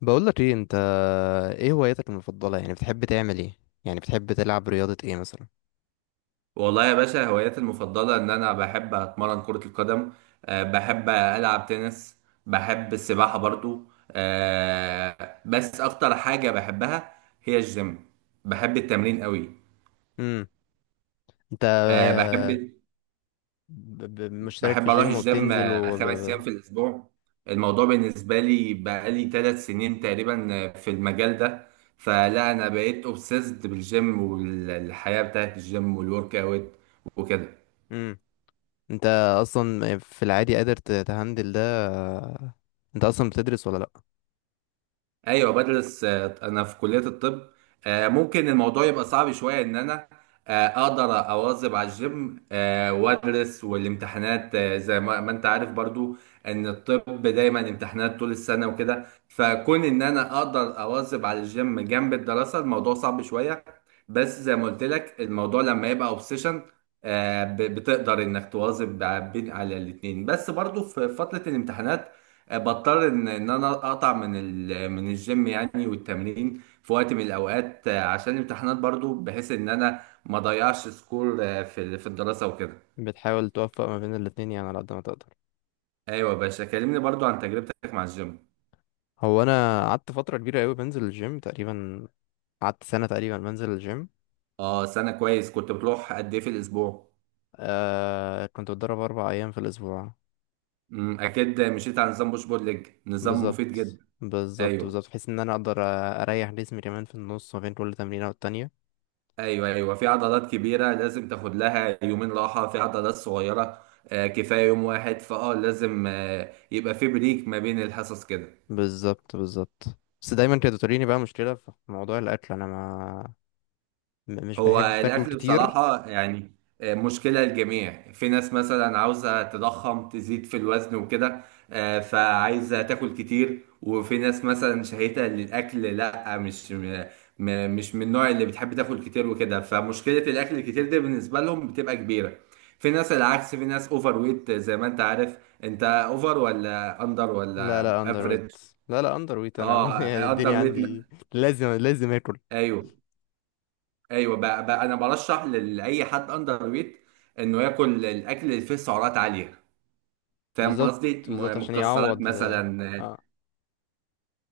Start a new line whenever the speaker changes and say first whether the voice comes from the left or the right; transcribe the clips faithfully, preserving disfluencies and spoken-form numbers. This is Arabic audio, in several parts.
left: بقول لك ايه انت، ايه هواياتك المفضله؟ يعني بتحب تعمل ايه؟ يعني بتحب تلعب رياضه ايه مثلا؟
right: والله يا باشا هواياتي المفضلة إن أنا بحب أتمرن كرة القدم. أه بحب ألعب تنس. بحب السباحة برضو. أه بس أكتر حاجة بحبها هي الجيم. بحب التمرين قوي.
left: امم انت
right: أه بحب
left: ب- ب- مشترك في
right: بحب أروح
left: جيم
right: الجيم
left: وبتنزل
right: آه،
left: و؟
right: خمس أيام في الأسبوع. الموضوع بالنسبة لي بقالي ثلاث سنين تقريبا آه، في المجال ده. فلا أنا بقيت أوبسيسد بالجيم والحياة بتاعت الجيم والورك أوت وكده.
left: امم انت اصلا في العادي قادر ت- تهندل ده؟ انت اصلا بتدرس ولا لا؟
right: ايوه بدرس. آه، انا في كليه الطب. آه، ممكن الموضوع يبقى صعب شويه ان انا آه، اقدر اواظب على الجيم آه، وادرس والامتحانات آه، زي ما ما انت عارف برضو ان الطب دايما امتحانات طول السنه وكده. فكون ان انا اقدر اواظب على الجيم جنب الدراسه الموضوع صعب شويه. بس زي ما قلت لك الموضوع لما يبقى اوبسيشن بتقدر انك تواظب ب- بين على الاتنين. بس برضو في فتره الامتحانات آه، بضطر ان ان انا اقطع من ال... من الجيم يعني والتمرين في وقت من الاوقات آه، عشان الامتحانات برضو بحيث ان انا ما اضيعش سكور آه، في ال- في الدراسة وكده.
left: بتحاول توفق ما بين الاتنين يعني على قد ما تقدر؟
right: ايوه يا باشا كلمني برضو عن تجربتك مع الجيم.
left: هو انا قعدت فتره كبيره قوي بنزل الجيم تقريبا، قعدت سنه تقريبا بنزل الجيم.
right: اه سنة كويس. كنت بتروح قد ايه في الاسبوع؟
left: آه كنت بتدرب اربع ايام في الاسبوع.
right: امم، اكيد مشيت على نظام بوش بول ليج، نظام مفيد
left: بالظبط
right: جدا.
left: بالظبط
right: ايوه.
left: بالظبط، بحيث ان انا اقدر اريح جسمي كمان في النص ما بين كل تمرينه والتانية.
right: ايوه. ايوه، في عضلات كبيرة لازم تاخد لها يومين راحة، في عضلات صغيرة آه، كفاية يوم واحد. فاه لازم آه، يبقى في بريك ما بين الحصص كده.
left: بالظبط بالظبط. بس دايما كانت بتواجهني بقى مشكله في موضوع الاكل، انا ما م- مش
right: هو
left: بحب باكل
right: الأكل
left: كتير.
right: بصراحة يعني آه، مشكلة للجميع. في ناس مثلا عاوزة تضخم تزيد في الوزن وكده آه، فعايزة تاكل كتير، وفي ناس مثلا شهيتة للأكل لا. مش م- م- مش من النوع اللي بتحب تاكل كتير وكده، فمشكلة الأكل الكتير دي بالنسبة لهم بتبقى كبيرة. في ناس العكس، في ناس أوفر ويت زي ما أنت عارف. أنت أوفر ولا أندر
left: لا
right: ولا
left: لا اندر
right: أفريج؟
left: ويت. لا لا اندر ويت انا يعني
right: اه، أندر
left: الدنيا
right: ويت.
left: عندي لازم لازم اكل.
right: أيوه. ايوه بقى, بقى انا برشح لاي حد اندر ويت انه ياكل الاكل اللي فيه سعرات عاليه. فاهم
left: بالظبط
right: قصدي؟
left: بالظبط
right: م-
left: عشان
right: مكسرات
left: يعوض.
right: مثلا،
left: اه.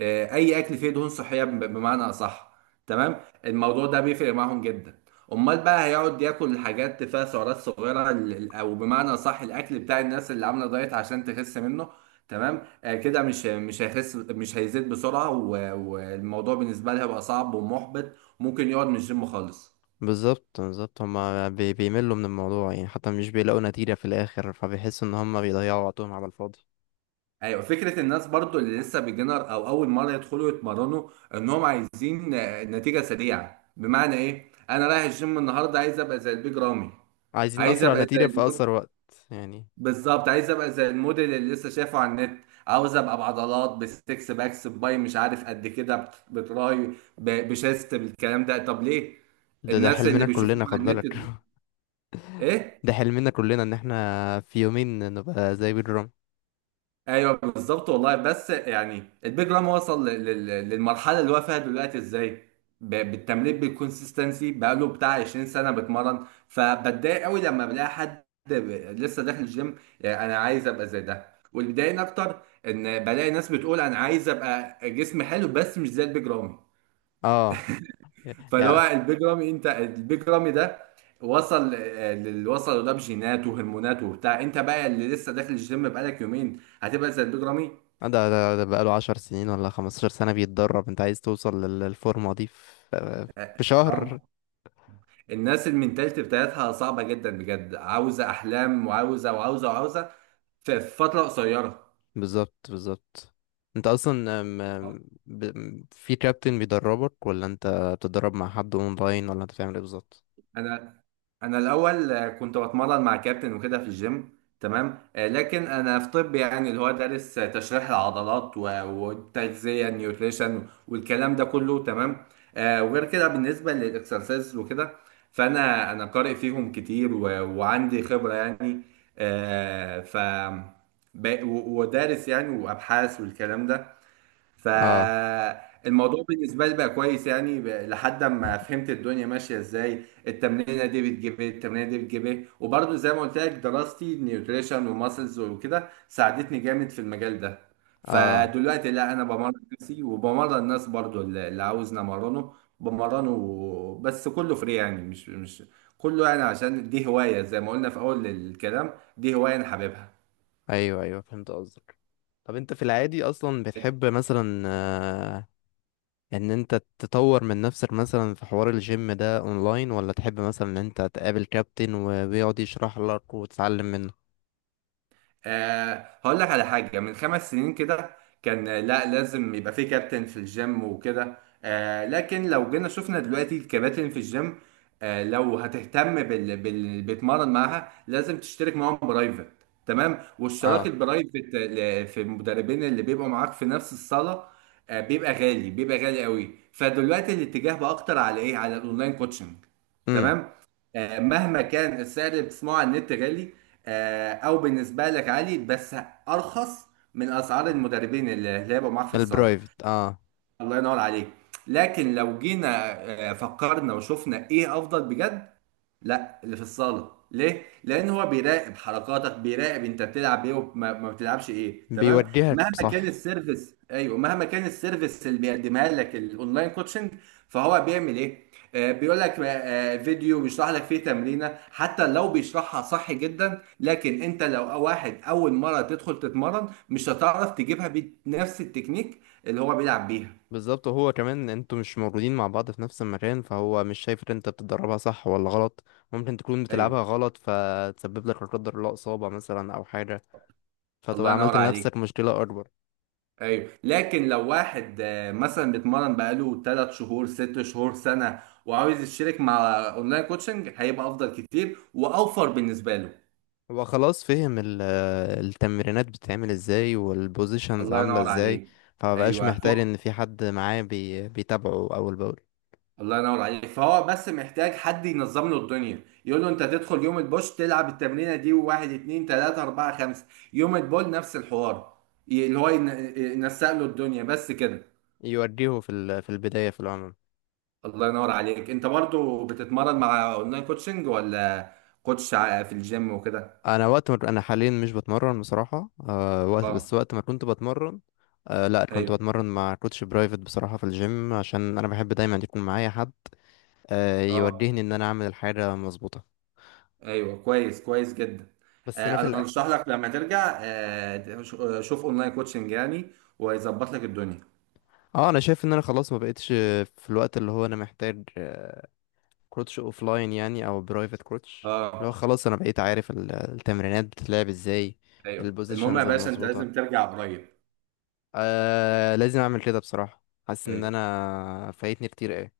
right: آه، اي اكل فيه دهون صحيه ب- بمعنى اصح. تمام، الموضوع ده بيفرق معاهم جدا. امال بقى هيقعد ياكل حاجات فيها سعرات صغيره ال- ال- او بمعنى اصح الاكل بتاع الناس اللي عامله دايت عشان تخس منه. تمام، آه، كده مش مش هيخس، مش هيزيد بسرعه. و- والموضوع بالنسبه لها بقى صعب ومحبط، ممكن يقعد من الجيم خالص.
left: بالظبط بالظبط هما بي- بيملوا من الموضوع يعني، حتى مش بيلاقوا نتيجه في الاخر، فبيحسوا ان هما بيضيعوا وقتهم على الفاضي.
right: ايوه، فكره الناس برضو اللي لسه بيجنر او اول مره يدخلوا يتمرنوا انهم عايزين آه، نتيجه سريعه. بمعنى ايه؟ انا رايح الجيم النهارده عايز ابقى زي البيج رامي.
left: عايزين
right: عايز
left: اسرع
right: ابقى زي
left: نتيجه في
right: المود،
left: اسرع وقت يعني.
right: بالظبط، عايز ابقى زي الموديل اللي لسه شايفه على النت، عاوز ابقى بعضلات بستكس باكس باي مش عارف قد كده بت- بتراي ب- بشيست بالكلام ده. طب ليه؟
left: ده ده
right: الناس اللي
left: حلمنا
right: بيشوفوهم
left: كلنا، خد
right: على النت
left: بالك.
right: دول ايه؟
left: ده حلمنا كلنا ان احنا في يومين نبقى زي بيدر رامي.
right: ايوه بالظبط. والله بس يعني البيج رام وصل لل- لل- للمرحله اللي هو فيها دلوقتي ازاي؟ ب- بالتمرين بالكونسيستنسي، بقاله بتاع عشرين سنة سنه بتمرن. فبتضايق قوي لما بلاقي حد ب- لسه داخل الجيم يعني انا عايز ابقى زي ده. واللي بيضايقني اكتر ان بلاقي ناس بتقول انا عايز ابقى جسم حلو بس مش زي البيج رامي.
left: اه. يا
right: فاللي هو
left: يا-
right: البيج رامي، انت البيج رامي ده وصل آه، للي وصل ده بجينات وهرمونات وبتاع. انت بقى اللي لسه داخل الجيم بقالك يومين هتبقى زي البيج رامي؟
left: ده ده, ده بقاله عشر سنين ولا خمستاشر سنة بيتدرب، انت عايز توصل لل- للفورمة دي في
right: اه.
left: في
right: آه.
left: شهر؟
right: الناس المنتاليتي بتاعتها صعبة جدا بجد، عاوزة أحلام وعاوزة وعاوزة وعاوزة في في فترة قصيرة.
left: بالظبط بالظبط. انت اصلا ام- ام- ب- ام- في كابتن بيدربك، ولا انت بتتدرب مع حد اونلاين، ولا انت بتعمل ايه بالظبط؟
right: انا انا الاول آه، كنت بتمرن مع كابتن وكده في الجيم تمام. آه، لكن انا في طب يعني اللي هو دارس آه، تشريح العضلات و- والتغذيه، النيوتريشن والكلام ده كله تمام. آه، وغير كده بالنسبه للاكسرسايز وكده، فانا انا قارئ فيهم كتير و- وعندي خبره يعني. آه، ف ب- و- ودارس يعني وابحاث والكلام ده.
left: اه
right: فالموضوع بالنسبة لي بقى كويس يعني ب- لحد ما فهمت الدنيا ماشية ازاي، التمرينة دي بتجيب ايه، التمرينة دي بتجيب ايه. وبرضه زي ما قلت لك دراستي نيوتريشن وماسلز وكده ساعدتني جامد في المجال ده.
left: اه.
right: فدلوقتي لا، انا بمرن نفسي وبمرن الناس برضه اللي اللي عاوزني امرنه بمرنه، بس كله فري يعني. مش مش كله يعني عشان دي هواية زي ما قلنا في اول الكلام، دي هواية انا حاببها.
left: ايوه ايوه، فهمت قصدك. طب انت في العادي اصلا بتحب مثلا، آه، ان انت تطور من نفسك مثلا في حوار الجيم ده اونلاين، ولا تحب مثلا ان انت تقابل كابتن وبيقعد يشرح لك وتتعلم منه؟
right: أه هقول لك على حاجة. من خمس سنين كده كان آه، لا لازم يبقى في كابتن في الجيم وكده. أه لكن لو جينا شفنا دلوقتي الكباتن في الجيم، أه لو هتهتم بال... بال... بتمرن معاها لازم تشترك معاهم برايفت. تمام، واشتراك
left: اه.
right: البرايفت ل- في المدربين اللي بيبقوا معاك في نفس الصالة أه بيبقى غالي، بيبقى غالي قوي. فدلوقتي الاتجاه بقى اكتر على ايه؟ على الاونلاين كوتشنج.
left: امم.
right: تمام. آه، مهما كان السعر اللي بتسمعه على النت غالي آه، او بالنسبه لك عالي، بس ارخص من اسعار المدربين اللي اللي هيبقوا معاك في الصاله.
left: البرايفت، اه.
right: الله ينور عليك. لكن لو جينا آه، فكرنا وشفنا ايه افضل بجد؟ لا، اللي في الصاله. ليه؟ لان هو بيراقب حركاتك، بيراقب انت بتلعب ايه وما ما بتلعبش ايه. تمام،
left: بيوجهك
right: مهما كان
left: صح.
right: السيرفيس. ايوه، مهما كان السيرفيس اللي بيقدمها لك الاونلاين كوتشنج، فهو بيعمل ايه؟ آه بيقول لك آه آه، فيديو بيشرح لك فيه تمرينه. حتى لو بيشرحها صح جدا، لكن انت لو واحد اول مره تدخل تتمرن مش هتعرف تجيبها بنفس التكنيك اللي هو بيلعب بيها.
left: بالظبط، وهو كمان انتوا مش موجودين مع بعض في نفس المكان، فهو مش شايف ان انت بتدربها صح ولا غلط. ممكن تكون بتلعبها
right: ايوه.
left: غلط، فتسبب لك لا قدر الله اصابة مثلا او حاجة،
right: الله
left: فتبقى
right: ينور
left: عملت
right: عليك.
left: لنفسك مشكلة اكبر.
right: ايوه، لكن لو واحد آه، مثلا بيتمرن بقاله 3 شهور، 6 شهور، سنه، وعاوز يشترك مع اونلاين كوتشنج هيبقى افضل كتير واوفر بالنسبه له.
left: هو خلاص فهم ال- آه، التمرينات بتتعمل ازاي والبوزيشنز
right: الله
left: عاملة
right: ينور
left: ازاي،
right: عليك.
left: فمبقاش
right: ايوه ف...
left: محتاج ان في حد معاه بي بيتابعه اول باول،
right: الله ينور عليك. فهو بس محتاج حد ينظم له الدنيا، يقول له انت تدخل يوم البوش تلعب التمرينه دي، وواحد اتنين تلاته اربعه خمسه. يوم البول نفس الحوار. ي- اللي هو ينسق له الدنيا بس كده.
left: يوديه في ال- في البداية في العموم.
right: الله ينور عليك. انت برضو بتتمرن مع اونلاين كوتشنج ولا كوتش ع- في الجيم وكده؟
left: انا وقت ما انا حاليا مش بتمرن بصراحة. أه وقت- بس
right: اه.
left: وقت ما كنت بتمرن، أه لا كنت
right: ايوه.
left: بتمرن مع كوتش برايفت بصراحة في الجيم، عشان انا بحب دايما يكون معايا حد، أه
right: اه.
left: يوجهني ان انا اعمل الحاجة مظبوطة.
right: ايوه كويس، كويس جدا.
left: بس انا
right: آه
left: في
right: انا
left: الأ...
right: ارشح لك لما ترجع آه ش- آه، شوف اونلاين كوتشنج يعني ويظبط لك الدنيا.
left: اه انا شايف ان انا خلاص ما بقتش في الوقت اللي هو انا محتاج آه، كروتش اوف لاين يعني، او برايفت كروتش، اللي هو
right: اه.
left: خلاص انا بقيت عارف ال- التمرينات بتتلعب ازاي،
right: ايوه، المهم يا
left: البوزيشنز
right: باشا انت لازم
left: المظبوطه.
right: ترجع قريب.
left: آه لازم اعمل كده بصراحه، حاسس ان
right: ايوه.
left: انا فايتني كتير ايه.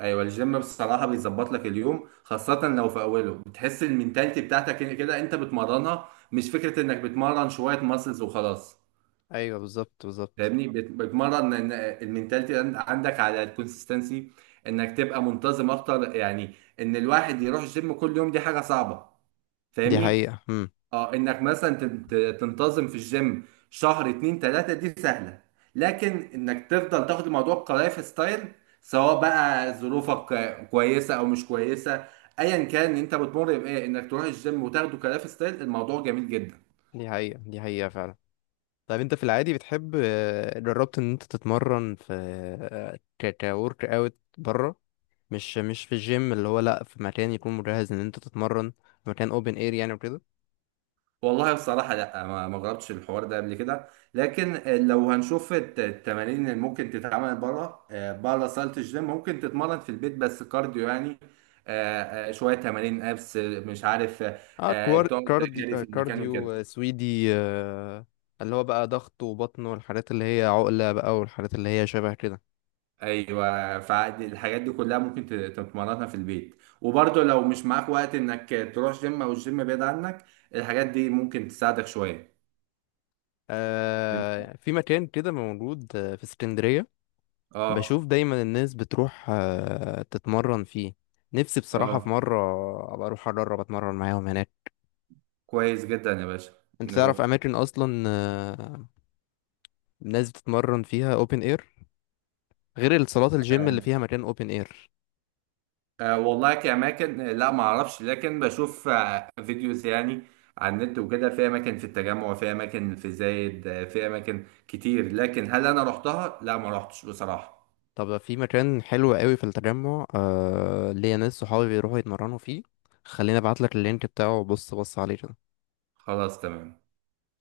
right: ايوه، الجيم بصراحه بيظبط لك اليوم، خاصه لو في اوله بتحس المينتاليتي بتاعتك كده انت بتمرنها، مش فكره انك بتمرن شويه ماسلز وخلاص.
left: ايوه بالظبط بالظبط،
right: فاهمني؟ بت- بتمرن إن- المينتاليتي عند- عندك على الكونسستنسي، انك تبقى منتظم اكتر يعني. ان الواحد يروح الجيم كل يوم دي حاجه صعبه،
left: دي
right: فاهمني؟
left: حقيقه امم
right: اه، انك مثلا تن- ت- تنتظم في الجيم شهر، اتنين، تلاته، دي سهله. لكن انك تفضل تاخد الموضوع كلايف ستايل، سواء بقى ظروفك آه، كويسه او مش كويسه. ايا كان انت بتمر بايه، انك تروح الجيم وتاخده كلايف ستايل الموضوع جميل جدا.
left: دي حقيقه دي حقيقه فعلا. طب انت في العادي بتحب، آه، جربت ان انت تتمرن في، آه، ك كورك اوت بره، مش مش في الجيم اللي هو، لا في مكان يكون مجهز ان انت تتمرن في مكان اوبن اير يعني وكده؟
right: والله بصراحة لا، ما ما جربتش الحوار ده قبل كده. لكن لو هنشوف الت- التمارين اللي ممكن تتعمل بره، بره صالة الجيم، ممكن تتمرن في البيت بس كارديو يعني آه، آه، شوية تمارين ابس، مش عارف آه،
left: اه.
right: آه،
left: كوار...
right: تقعد
left: كاردي...
right: تجري
left: آه،
right: في المكان
left: كارديو،
right: وكده.
left: آه، سويدي، آه، اللي هو بقى ضغط وبطن والحاجات اللي هي عقلة بقى والحاجات اللي هي شبه كده.
right: ايوه، فالحاجات دي كلها ممكن ت- تتمرنها في البيت. وبرضه لو مش معاك وقت انك تروح جيم او الجيم بعيد عنك، الحاجات دي ممكن تساعدك شوية.
left: آه، في مكان كده موجود، آه، في اسكندرية،
right: اه.
left: بشوف دايما الناس بتروح آه، تتمرن فيه، نفسي بصراحة في
right: اه،
left: مرة أبقى أروح أجرب أتمرن معاهم هناك.
right: كويس جدا يا باشا.
left: أنت تعرف
right: نروح.
left: أماكن أصلا، آه، الناس بتتمرن فيها أوبن إير، غير الصالات الجيم اللي فيها مكان أوبن إير؟
right: أه والله كأماكن لا ما أعرفش، لكن بشوف آه، فيديوز يعني على النت وكده، في أماكن في التجمع، في أماكن في زايد، آه، في أماكن كتير، لكن هل أنا رحتها؟ لا ما رحتش بصراحة.
left: طب في مكان حلو قوي في التجمع، آه ليا ناس صحابي بيروحوا يتمرنوا فيه، خليني ابعتلك اللينك بتاعه وبص بص عليه كده.
right: خلاص تمام.